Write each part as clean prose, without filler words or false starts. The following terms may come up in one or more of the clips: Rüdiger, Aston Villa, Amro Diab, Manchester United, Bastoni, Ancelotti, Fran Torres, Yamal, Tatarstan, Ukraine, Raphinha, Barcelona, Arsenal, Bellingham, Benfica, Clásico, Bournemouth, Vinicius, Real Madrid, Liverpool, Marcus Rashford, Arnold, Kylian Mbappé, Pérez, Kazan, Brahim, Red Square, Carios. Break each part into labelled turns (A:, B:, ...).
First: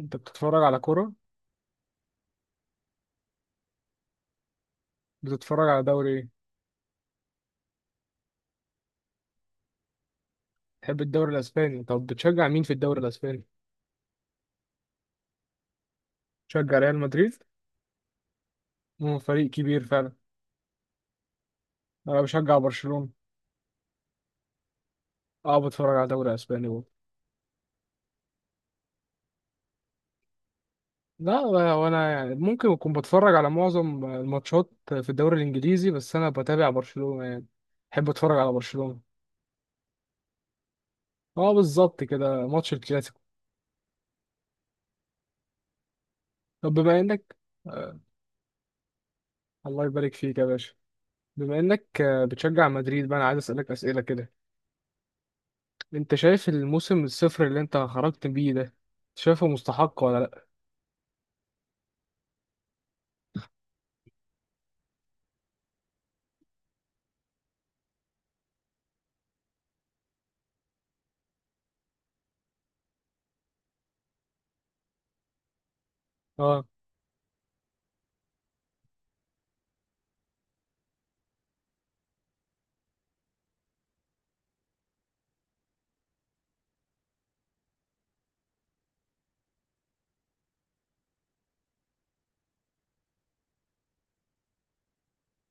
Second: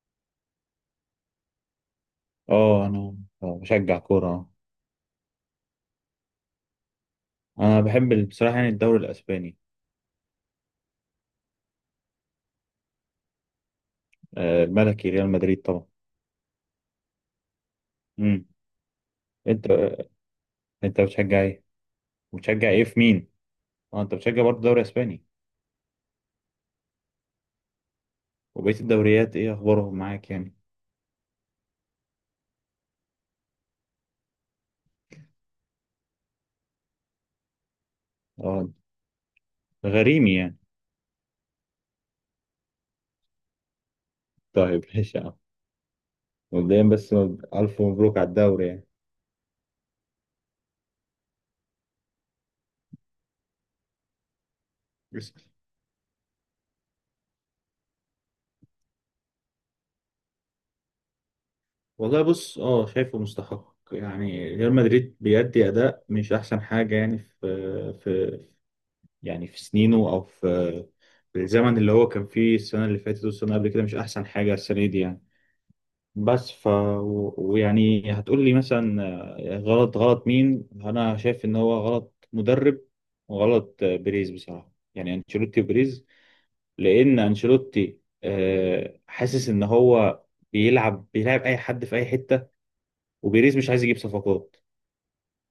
A: انت بتتفرج على كرة؟
B: اه، انا بشجع كورة.
A: بتتفرج على دوري ايه؟
B: انا بحب بصراحة يعني الدوري الاسباني
A: تحب الدوري الاسباني؟ طب بتشجع مين في الدوري الاسباني؟
B: الملكي ريال مدريد طبعا.
A: بتشجع ريال مدريد؟
B: امم.
A: مو فريق
B: انت
A: كبير فعلا.
B: انت
A: انا بشجع
B: بتشجع ايه في
A: برشلونة.
B: مين؟ اه، انت بتشجع برضه الدوري الاسباني.
A: اه، بتفرج على دوري اسباني برضه.
B: وبقية الدوريات ايه اخبارهم معاك يعني؟
A: لا. وانا يعني ممكن اكون بتفرج على معظم الماتشات في الدوري الانجليزي، بس انا بتابع برشلونة يعني. بحب اتفرج على
B: اه،
A: برشلونة.
B: غريمي يعني.
A: اه، بالظبط كده ماتش الكلاسيكو.
B: طيب ماشي يا عم.
A: طب
B: مبدئيا
A: بما
B: بس،
A: انك
B: الف
A: آه
B: مبروك على الدوري يعني.
A: الله يبارك فيك يا باشا. بما انك بتشجع مدريد بقى، انا عايز اسالك اسئلة كده.
B: بس.
A: انت شايف الموسم الصفر اللي انت خرجت بيه ده، شايفه مستحق ولا لا؟
B: والله بص، اه شايفه مستحق، يعني ريال مدريد بيأدي اداء مش احسن حاجة، يعني في يعني في سنينه او في الزمن اللي هو كان فيه، السنة اللي فاتت والسنة قبل كده مش أحسن حاجة السنة دي يعني. بس
A: اه.
B: ف و- ويعني هتقول لي مثلا غلط غلط مين؟ أنا شايف إن هو غلط مدرب، وغلط بيريز، بصراحة يعني أنشيلوتي وبيريز. لأن أنشيلوتي حاسس إن هو بيلعب أي حد في أي حتة، وبيريز مش عايز يجيب صفقات،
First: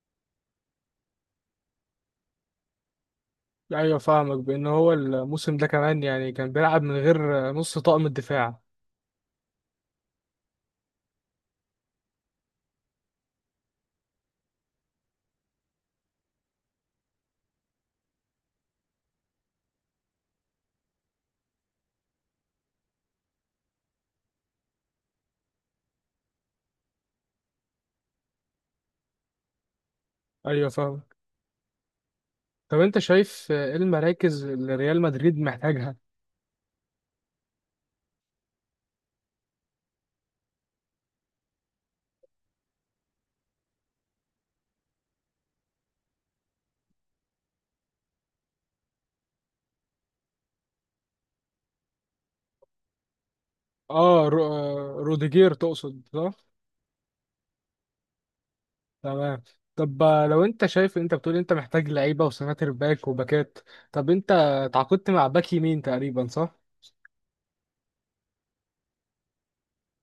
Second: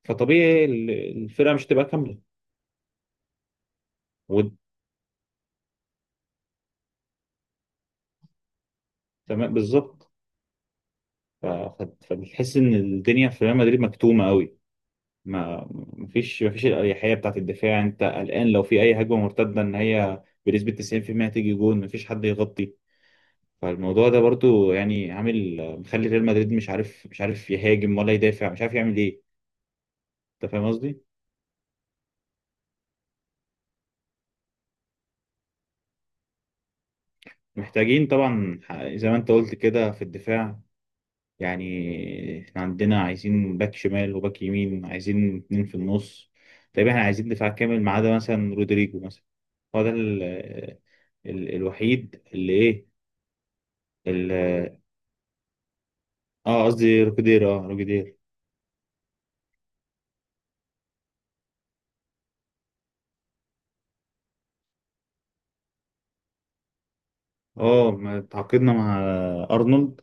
B: فطبيعي الفرقة مش هتبقى كاملة.
A: ايوه فاهمك، بان هو الموسم ده كمان يعني كان بيلعب من غير نص طاقم الدفاع.
B: وتمام بالظبط. فبتحس إن الدنيا في ريال مدريد مكتومة أوي. ما مفيش الأريحية بتاعت الدفاع، أنت قلقان لو في أي هجمة مرتدة إن هي بنسبة 90% تيجي جون مفيش حد يغطي. فالموضوع ده برضو يعني عامل، مخلي ريال مدريد مش عارف يهاجم ولا يدافع، مش عارف يعمل إيه. أنت فاهم
A: ايوه
B: قصدي؟
A: فاهمك. طب انت شايف ايه المراكز اللي ريال مدريد محتاجها؟
B: محتاجين طبعا، زي ما أنت قلت كده في الدفاع، يعني إحنا عندنا عايزين باك شمال وباك يمين، عايزين اتنين في النص. طيب إحنا عايزين دفاع كامل ما عدا مثلا رودريجو مثلا، هو ده الوحيد اللي
A: اه رو...
B: إيه.
A: آه، روديجير تقصد، صح؟
B: اه قصدي روكيدير، اه روكيدير.
A: تمام. طب لو انت شايف انت بتقول انت محتاج لعيبه وسناتر باك وباكات. طب انت تعاقدت مع باك يمين تقريبا، صح؟
B: اه، اه ما تعاقدنا مع ارنولد.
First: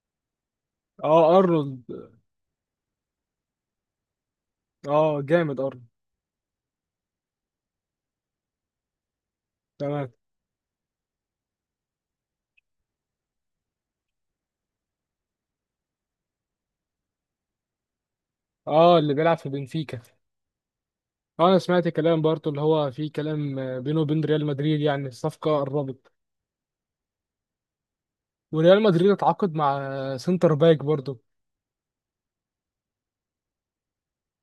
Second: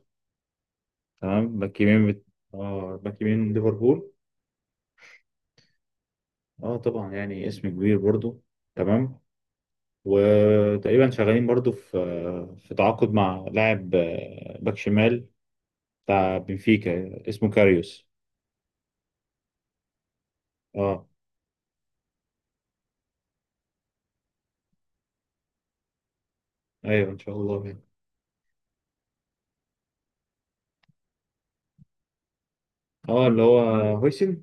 A: اه،
B: تمام،
A: ارنولد.
B: باك يمين اه، باك يمين من ليفربول.
A: اه، جامد ارنولد.
B: اه طبعا، يعني اسم كبير برضو. تمام.
A: تمام.
B: وتقريبا شغالين برضو في تعاقد مع لاعب باك شمال بتاع بنفيكا اسمه كاريوس.
A: اه، اللي بيلعب في بنفيكا.
B: اه،
A: انا سمعت كلام برضه، اللي هو في كلام بينه وبين ريال مدريد يعني الصفقه قربت.
B: ايوه ان شاء الله يعني.
A: وريال مدريد اتعاقد مع سنتر باك برضه.
B: اه، اللي هو هويسن.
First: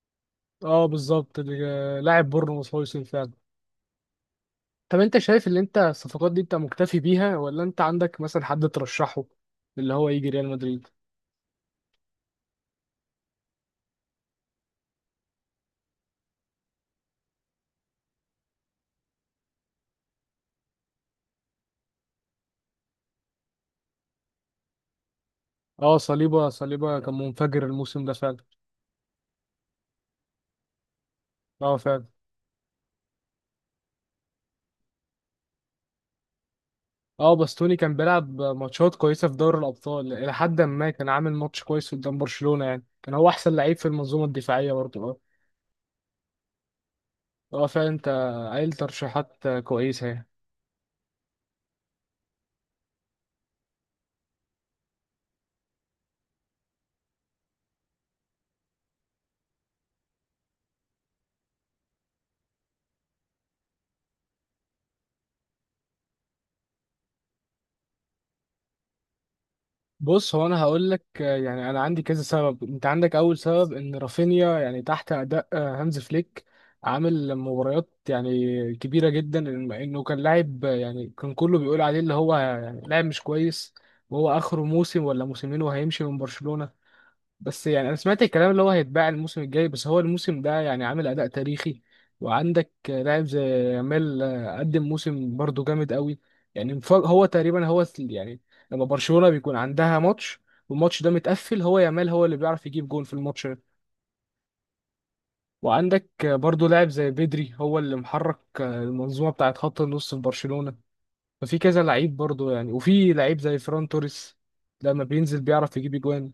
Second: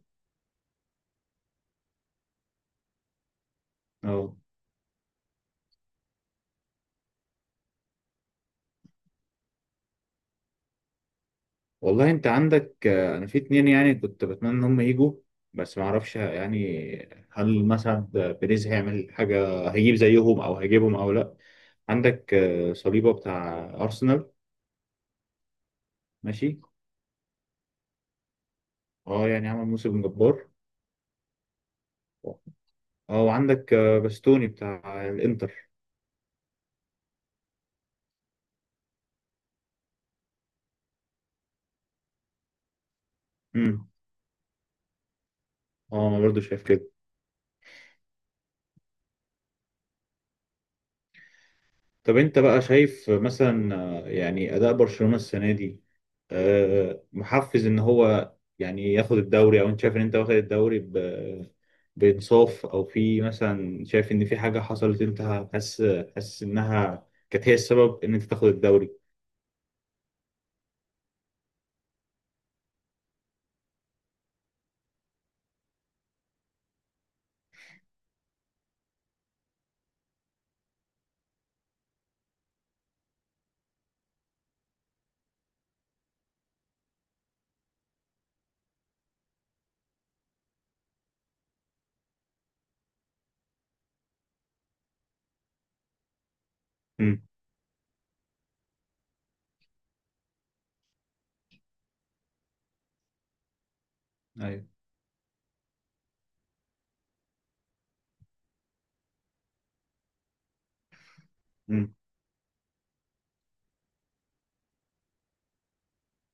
A: اه، بالظبط، لاعب بورنموث هو يوسف فعلا.
B: اه،
A: طب انت شايف اللي انت الصفقات دي انت مكتفي بيها ولا انت عندك مثلا حد ترشحه، اللي هو يجي ريال مدريد؟
B: والله انت عندك انا في اتنين يعني كنت بتمنى ان هم يجوا، بس ما اعرفش يعني هل مثلا بيريز هيعمل حاجه، هيجيب زيهم او هيجيبهم او لا. عندك صليبه بتاع ارسنال.
A: اه، صليبه
B: ماشي.
A: صليبه كان منفجر الموسم ده فعلا.
B: اه، يعني عمل موسم جبار.
A: اه، فعلا.
B: اه، وعندك باستوني بتاع الانتر.
A: اه، باستوني كان بيلعب ماتشات كويسه في دوري الابطال، الى حد ما كان عامل ماتش كويس قدام برشلونه، يعني كان هو احسن لعيب في
B: امم.
A: المنظومه الدفاعيه برضه.
B: اه، انا برضه شايف كده.
A: اه، فعلا، انت قايل ترشيحات كويسه يعني.
B: طب انت بقى شايف مثلا يعني اداء برشلونة السنة دي محفز ان هو يعني ياخد الدوري؟ او انت شايف ان انت واخد الدوري بانصاف، او في مثلا شايف ان في حاجة حصلت، انت حاسس حاسس انها كانت هي السبب ان انت تاخد الدوري؟
A: بص، هو انا هقول لك، يعني انا عندي كذا سبب. انت عندك اول سبب ان رافينيا يعني تحت اداء هانز فليك، عامل مباريات يعني كبيره جدا. انه كان لاعب، يعني كان كله بيقول عليه اللي هو يعني لاعب مش كويس، وهو اخره موسم ولا موسمين وهيمشي من برشلونه. بس يعني انا سمعت الكلام اللي هو هيتباع الموسم الجاي، بس هو الموسم ده يعني عامل اداء تاريخي. وعندك لاعب زي يامال، قدم موسم برضه جامد قوي. يعني
B: امم.
A: هو تقريبا يعني، لما برشلونة بيكون عندها ماتش والماتش ده متقفل، هو يامال هو اللي بيعرف يجيب جون في الماتش ده.
B: ايوه.
A: وعندك برضه لاعب زي بدري، هو اللي محرك المنظومة بتاعت خط النص في برشلونة. ففي كذا
B: امم.
A: لعيب برضه يعني، وفي لعيب زي فران توريس، لما بينزل بيعرف يجيب جوان.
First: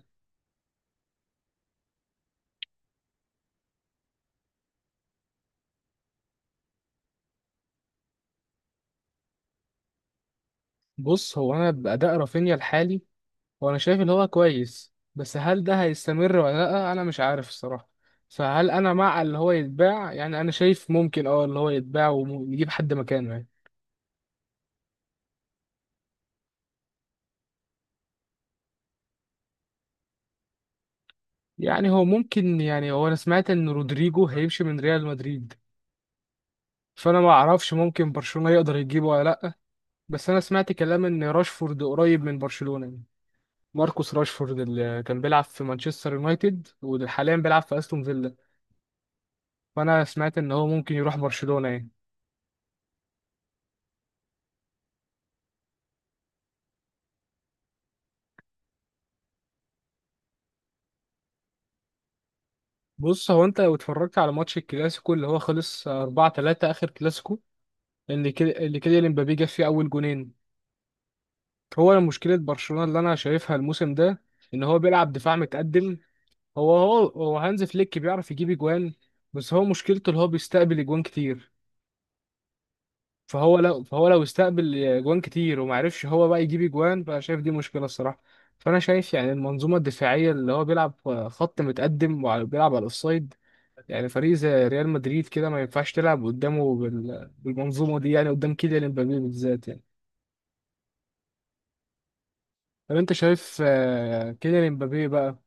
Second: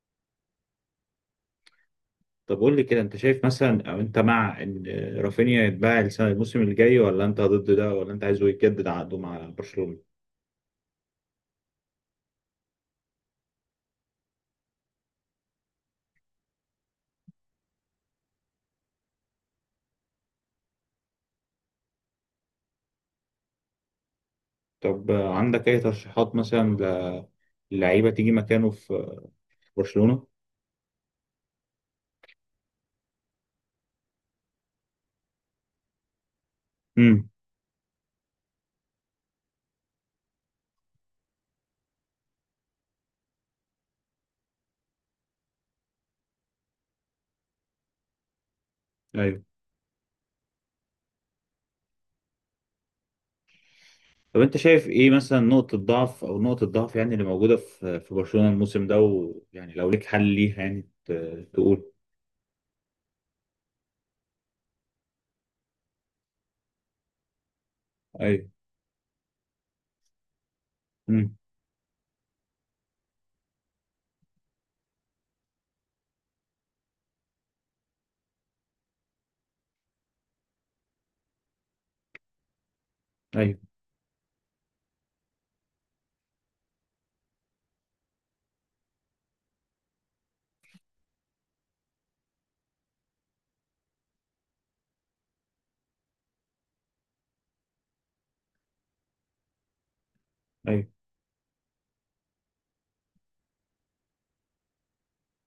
B: طب قول لي كده، انت شايف مثلا او انت مع ان رافينيا يتباع السنة الموسم الجاي، ولا انت ضد ده، ولا انت عايزه يجدد عقده مع برشلونة؟
A: بص، هو انا باداء رافينيا الحالي، هو انا شايف ان هو كويس، بس هل ده هيستمر ولا لا انا مش عارف الصراحه. فهل انا مع اللي هو يتباع؟ يعني انا شايف ممكن اه اللي هو يتباع ونجيب حد مكانه يعني.
B: طب عندك أي ترشيحات مثلا للعيبة تيجي مكانه في برشلونة؟
A: يعني هو ممكن، يعني هو انا سمعت ان رودريجو هيمشي من ريال مدريد. فانا ما
B: امم.
A: اعرفش، ممكن برشلونه يقدر يجيبه ولا لا. بس انا سمعت كلام ان راشفورد قريب من برشلونه يعني. ماركوس راشفورد، اللي كان بيلعب في مانشستر يونايتد وحاليا بيلعب في استون فيلا.
B: أيوه.
A: فانا سمعت ان هو ممكن يروح برشلونه يعني.
B: طب أنت شايف إيه مثلا نقطة ضعف، أو نقطة ضعف يعني اللي موجودة في برشلونة الموسم ده، ويعني لو ليك حل ليها يعني تقول.
A: بص، هو انت لو اتفرجت على ماتش الكلاسيكو اللي هو خلص 4-3، اخر كلاسيكو، اللي كده
B: أيوه.
A: اللي كده امبابي جاب فيه اول جونين.
B: امم.
A: هو مشكله برشلونه اللي انا شايفها الموسم ده، ان هو بيلعب دفاع متقدم. هو هانز فليك بيعرف يجيب اجوان، بس هو مشكلته اللي هو بيستقبل اجوان كتير. فهو
B: أيوه.
A: لو فهو لو استقبل اجوان كتير، وما عرفش هو بقى يجيب اجوان، فانا شايف دي مشكله الصراحه. فانا شايف يعني المنظومه الدفاعيه اللي هو بيلعب خط متقدم، وبيلعب على الاوفسايد. يعني فريق زي ريال مدريد كده ما ينفعش تلعب قدامه بالمنظومة دي، يعني قدام كيليان امبابي بالذات يعني.
B: أيوه.
A: طب انت شايف كيليان امبابي بقى،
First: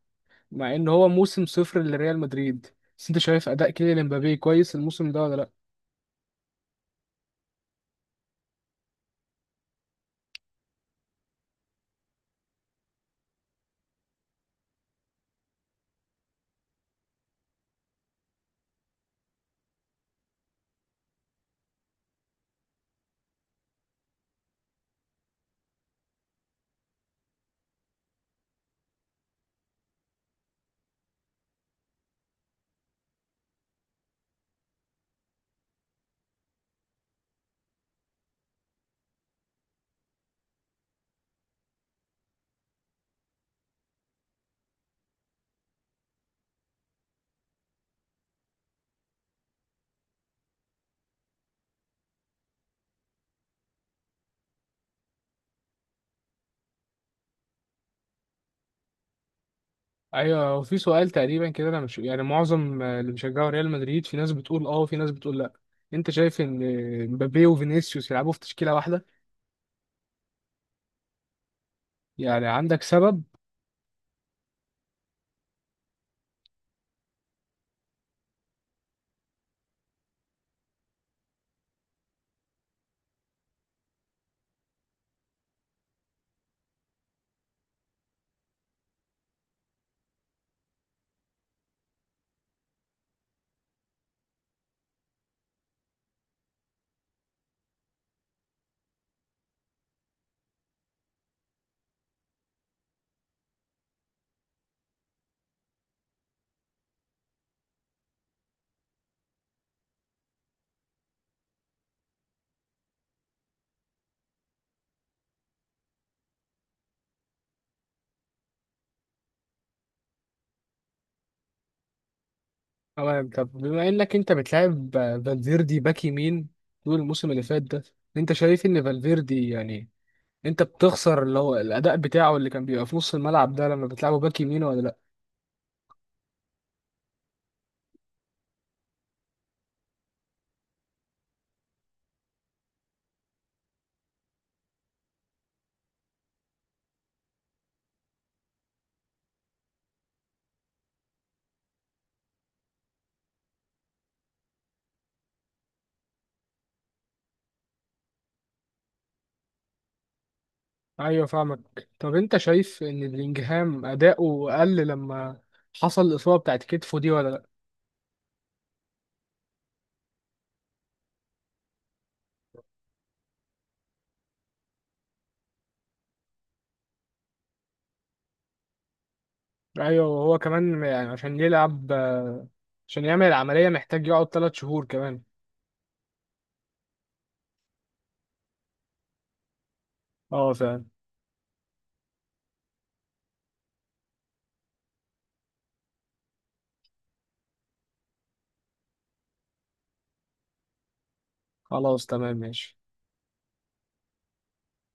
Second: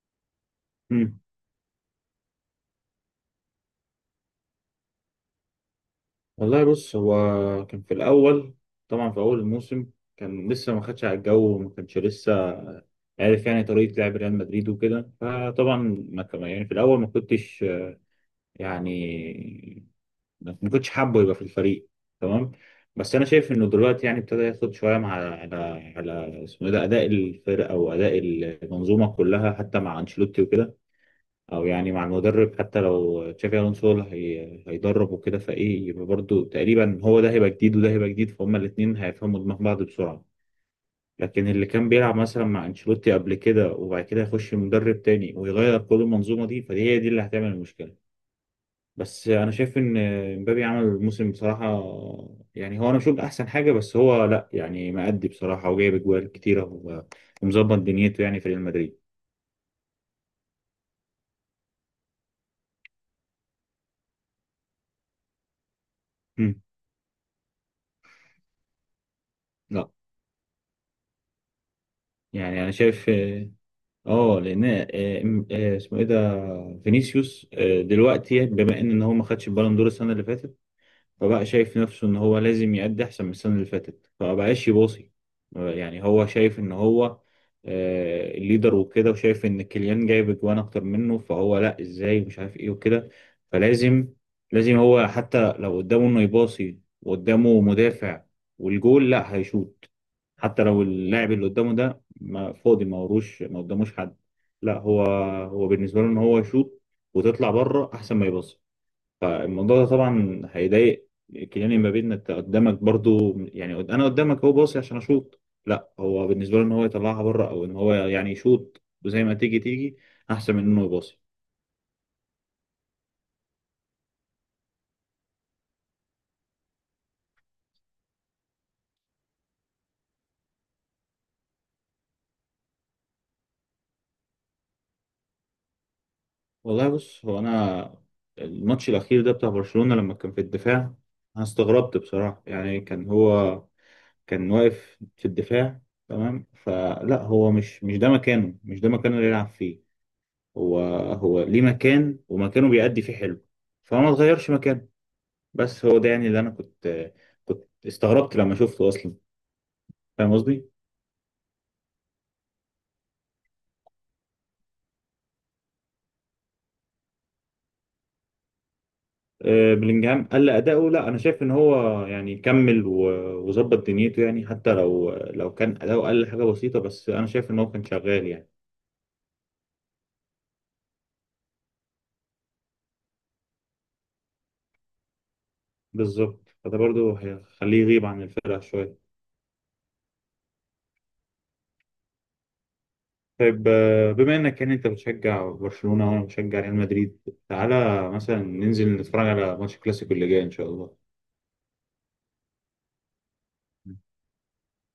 A: مع ان هو
B: امم.
A: موسم صفر لريال مدريد، بس انت شايف اداء كيليان امبابي كويس الموسم ده ولا لا؟
B: والله بص هو كان في الأول، طبعا في أول الموسم كان لسه ما خدش على الجو، وما كانش لسه عارف يعني طريقة لعب ريال مدريد وكده. فطبعا ما كان يعني في الأول، يعني ما كنتش حابه يبقى في الفريق. تمام. بس انا شايف انه دلوقتي يعني ابتدى ياخد شويه مع على اسمه إيه ده، اداء الفرقه او اداء المنظومه كلها، حتى مع انشيلوتي وكده، او يعني مع المدرب حتى لو تشافي الونسو اللي هيدرب وكده. فايه يبقى برضه تقريبا هو ده هيبقى جديد وده هيبقى جديد، فهم الاثنين هيفهموا دماغ بعض بسرعه. لكن اللي كان بيلعب مثلا مع انشيلوتي قبل كده وبعد كده يخش مدرب تاني ويغير كل المنظومه دي، فدي هي دي اللي هتعمل المشكله. بس انا شايف ان مبابي عمل الموسم بصراحه. يعني هو انا مش هقول احسن حاجه، بس هو لا يعني مأدي بصراحه، وجايب اجوال كتيره و- ومظبط دنيته يعني في ريال مدريد.
A: ايوه، هو في سؤال تقريبا كده، انا مش يعني، معظم اللي بيشجعوا ريال مدريد في ناس بتقول اه وفي ناس بتقول لا. انت شايف
B: مم.
A: ان امبابي وفينيسيوس يلعبوا في تشكيلة واحدة؟
B: لا،
A: يعني
B: يعني انا
A: عندك
B: شايف
A: سبب؟
B: لان اسمه ايه ده فينيسيوس، دلوقتي بما ان إن هو ما خدش البالون دور السنه اللي فاتت، فبقى شايف نفسه ان هو لازم يأدي احسن من السنة اللي فاتت فمبقاش يباصي. يعني هو شايف ان هو الليدر وكده، وشايف ان كيليان جايب اجوان اكتر منه، فهو لا ازاي مش عارف ايه وكده. فلازم هو حتى لو قدامه انه يباصي وقدامه مدافع والجول لا هيشوط. حتى لو اللاعب اللي قدامه ده ما فاضي، ما وروش، ما قداموش حد، لا هو بالنسبة له ان هو يشوط وتطلع بره احسن ما يباصي. فالموضوع ده طبعا هيضايق كيليان امبابي، ان انت قدامك برضو، يعني انا قدامك هو باصي عشان اشوط، لا هو بالنسبه له ان هو يطلعها بره، او ان هو يعني يشوط وزي ما تيجي تيجي، احسن من انه يباصي.
A: تمام. طب بما انك انت بتلعب فالفيردي باك يمين طول الموسم اللي فات ده، انت شايف ان فالفيردي يعني انت بتخسر اللي هو الاداء بتاعه اللي كان بيبقى في نص الملعب ده لما بتلعبه باك يمين ولا لا؟
B: والله بص هو انا الماتش الاخير ده بتاع برشلونه لما كان في الدفاع، انا استغربت بصراحه. يعني كان واقف في الدفاع، تمام. فلا هو مش ده مكانه، مش ده مكانه اللي يلعب فيه. هو هو ليه مكان، ومكانه بيأدي فيه حلو، فما تغيرش مكانه. بس هو ده يعني اللي انا كنت استغربت لما شفته اصلا، فاهم قصدي؟
A: ايوه فاهمك. طب انت شايف ان بلينجهام اداؤه قل لما حصل الاصابه بتاعت كتفه دي ولا لا؟
B: بلينجهام قل اداؤه. لا، انا شايف ان هو يعني كمل و- وظبط دنيته، يعني حتى لو كان اداؤه قل حاجه بسيطه، بس انا شايف ان هو كان شغال يعني.
A: ايوه، وهو كمان يعني عشان يلعب، عشان يعمل العمليه محتاج يقعد 3 شهور كمان.
B: بالظبط، فده برضو هيخليه يغيب عن الفرقه شويه.
A: اه فعلا.
B: طيب، بما انك يعني انت بتشجع برشلونه وانا بشجع ريال مدريد، تعالى مثلا ننزل نتفرج على ماتش الكلاسيكو اللي جاي ان شاء الله.
A: خلاص تمام ماشي.